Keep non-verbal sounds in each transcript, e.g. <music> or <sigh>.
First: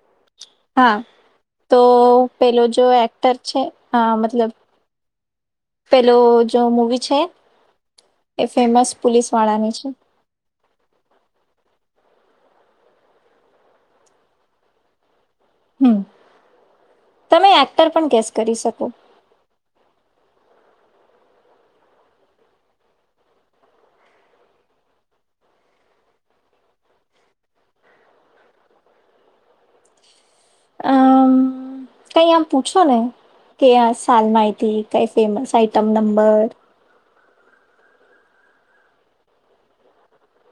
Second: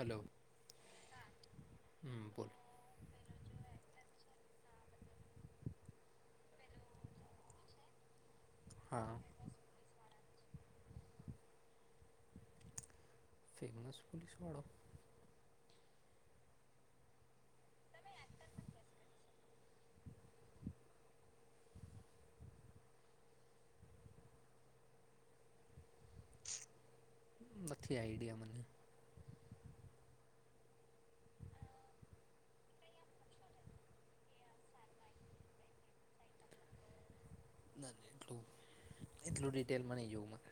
Hello હા તો હમ બોલ પેલો જો એક્ટર છે હ મતલબ. પેલો જો મુવી છે એ ફેમસ હા પોલીસ વાળાની છે. ફેમસ પોલીસવાળો. હમ્મ તમે એક્ટર પણ ગેસ કરી શકો. નથી આઈડિયા મને. અમ <unintelligible> કઈ આમ પૂછો ને કે આ સાલ માહી કઈ ફેમસ આઈટમ નંબર. ના એટલું એટલું ડિટેલ મને જોવું મારે.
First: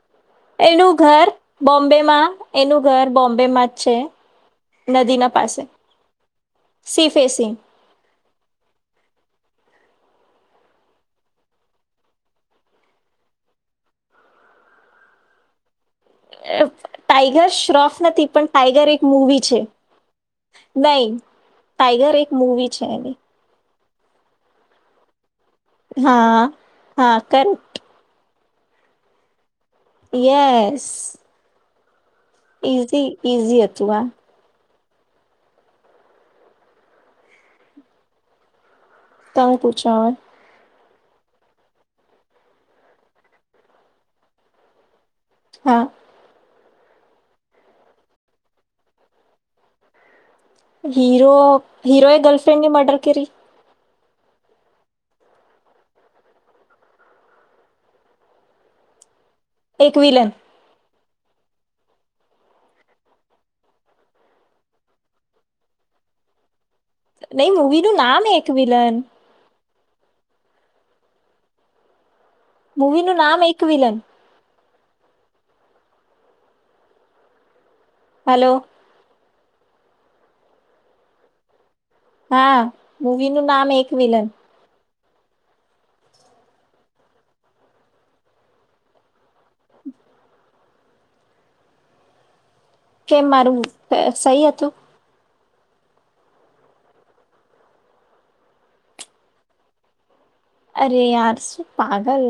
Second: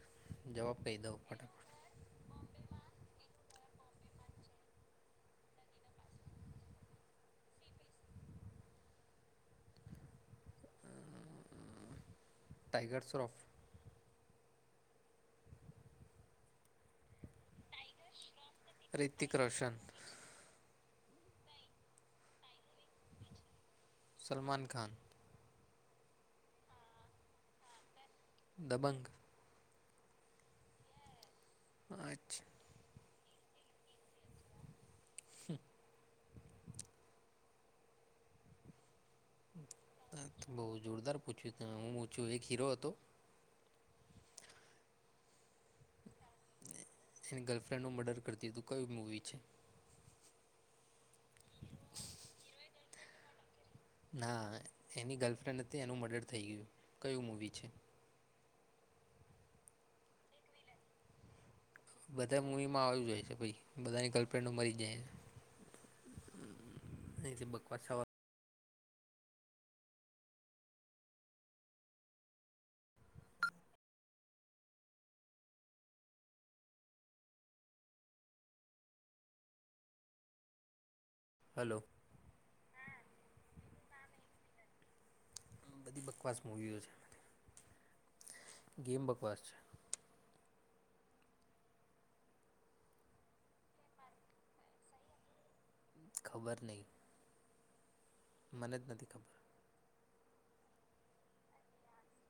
જવાબ એનું કહી દઉં ઘર ફટાફટ બોમ્બે માં. એનું ઘર બોમ્બેમાં જ છે નદીના પાસે. Sea facing tiger Shroff. Tiger Shroff નથી પણ ટાાઈગર એક રિતિક મૂવી છે. રોશન નહી ટાાઈગર એક મૂવી છે એની. સલમાન ખાન. હા હા કર. દબંગ. યસ. અચ્છા. ઈઝી ઈઝી હતું આ. તમે પૂછો હવે તો જોરદાર પૂછ્યું તું હું છું એક હીરો હતો. હા. જેની ગર્લફ્રેન્ડ નું મર્ડર કરતી તું કઈ મૂવી છે. હીરો હીરો એ ગર્લફ્રેન્ ની મડર્ર કરી. ના એની ગર્લફ્રેન્ડ હતી એનું મર્ડર થઈ ગયું કયું મૂવી છે. એક વિલન. બધા મૂવીમાં આવ્યું જ હોય છે ભાઈ બધાની ગર્લફ્રેન્ડો મરી જાય છે. હમ્મ. નહી મૂવી નું નામ એક વિલન. મૂવી નું નામ એક વિલન. હલો. હલો. હા મૂવી નું નામ એક વિલન બધી બકવાસ મૂવીઓ છે ગેમ બકવાસ છે. કેમ મારું સહી હતું. ખબર નહીં. મને જ નથી ખબર અરે યાર શું પાગલ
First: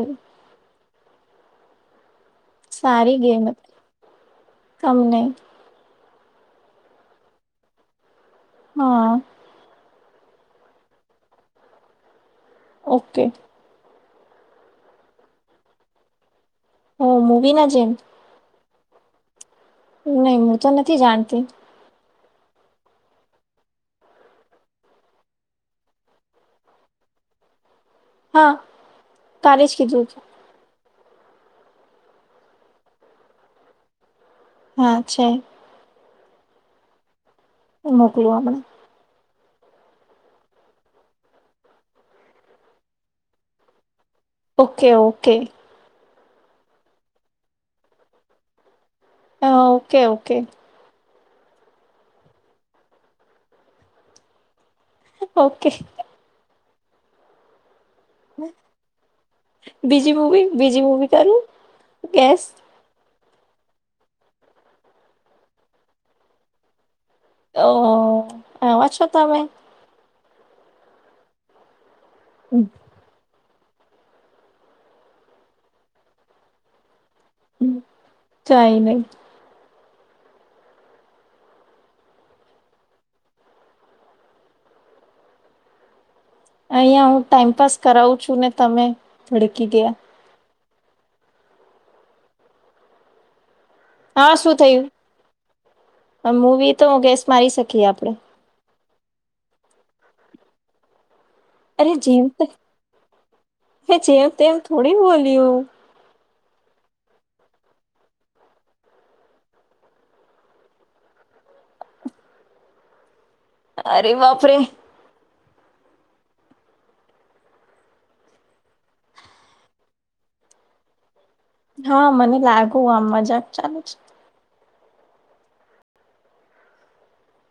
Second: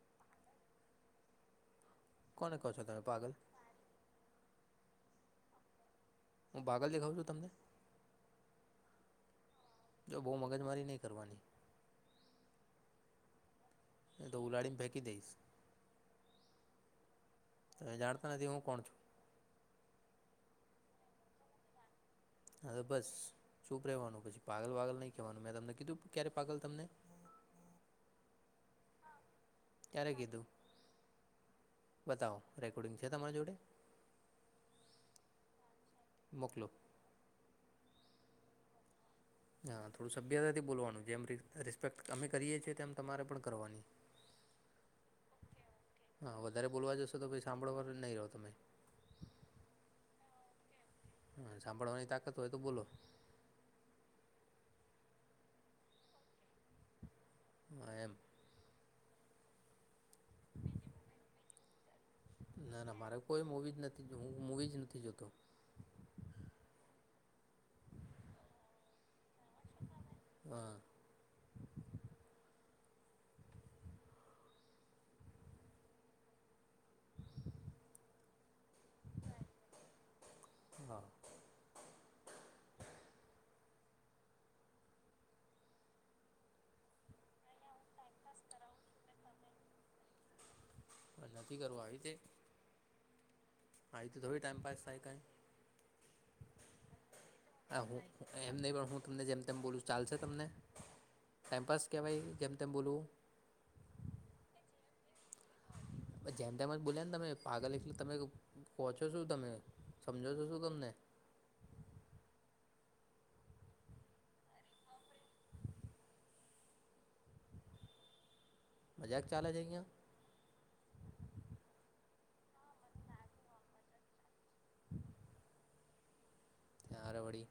કોને કહો છો તમે સારી પાગલ ગેમ હતી તમ ને હું પાગલ દેખાવું છું તમને હા. જો બહુ મગજમારી નહીં કરવાની ઓકે. એ તો ઉલાડીને ફેંકી દઈશ. હું મુવી ના જેમ નાથી હું કોણ છું નહી હું તો નથી જાણતી. હા તો બસ બપ રહેવાનું પછી પાગલ વાગલ નહી કહેવાનું મેં તમને કીધું ક્યારે પાગલ તમને હા. કાલે જ ક્યારે હતું કીધું બતાવો રેકોર્ડિંગ છે તમારા જોડે હા છે. મોકલો. મોકલું આપણે હા થોડું સભ્યતાથી બોલવાનું જેમ રિસ્પેક્ટ અમે કરીએ છીએ તેમ તમારે પણ કરવાની ઓકે ઓકે હા વધારે બોલવા જશો તો ભાઈ સાંભળવા પર નહિ રહો તમે. હા ઓકે ઓકે. હા સાંભળવાની તાકત હોય તો બોલો ઓકે. હા એમ. બીજી મૂવી બીજી મૂવી કરું કેસ ના ના મારે કોઈ મૂવી જ નથી હું મૂવી જ નથી જોતો ઓ હો વાછો તમે હા. હમ્મ. હ ચાઈ નીજ <inaudible> હા. અહિયા હું ટાઈમપાસ કરાવું છું ને તમે ભડકી ગયા. પણ નથી કરવા આવી તે આવી રીતે તો હા થોડી શું ટાઈમપાસ થાય થયું કઈ મૂવી તો હું ગેસ મારી હ શકીએ હું આપડે એમ નહીં પણ હું તમને જેમ તેમ બોલું ચાલશે તમને ટાઈમપાસ કહેવાય જેમ તેમ બોલવુ. હે જેમ તેમ થોડી બોલ્યું જેમ તેમ જ બોલ્યા ને તમે પાગલ એટલે તમે પહોંચો શું તમે સમજો છો શું તમને અરે બાપ રે. <inaudible> મજાક ચાલે છે અહીંયા. હા મને લાગુ આમ મજાક ચાલુ છે. <inaudible> તારે વડી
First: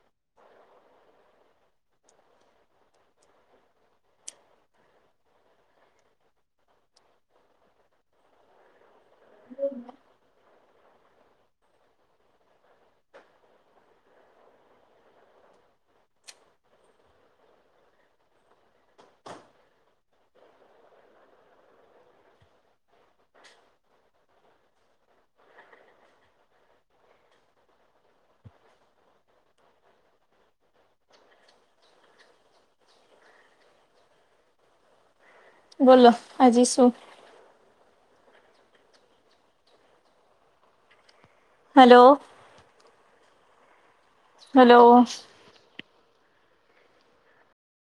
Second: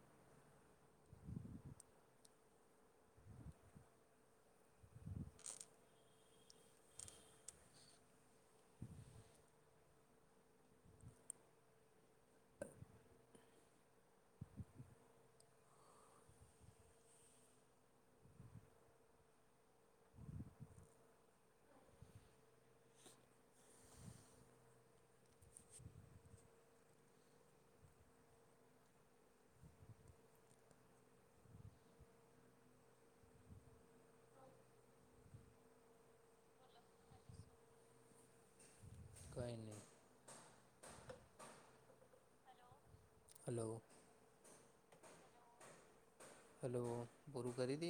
<inaudible> બોલો આજજી શું કોઈ નહી હલો હલો હલો.. હેલો ગુરુ કરી દ..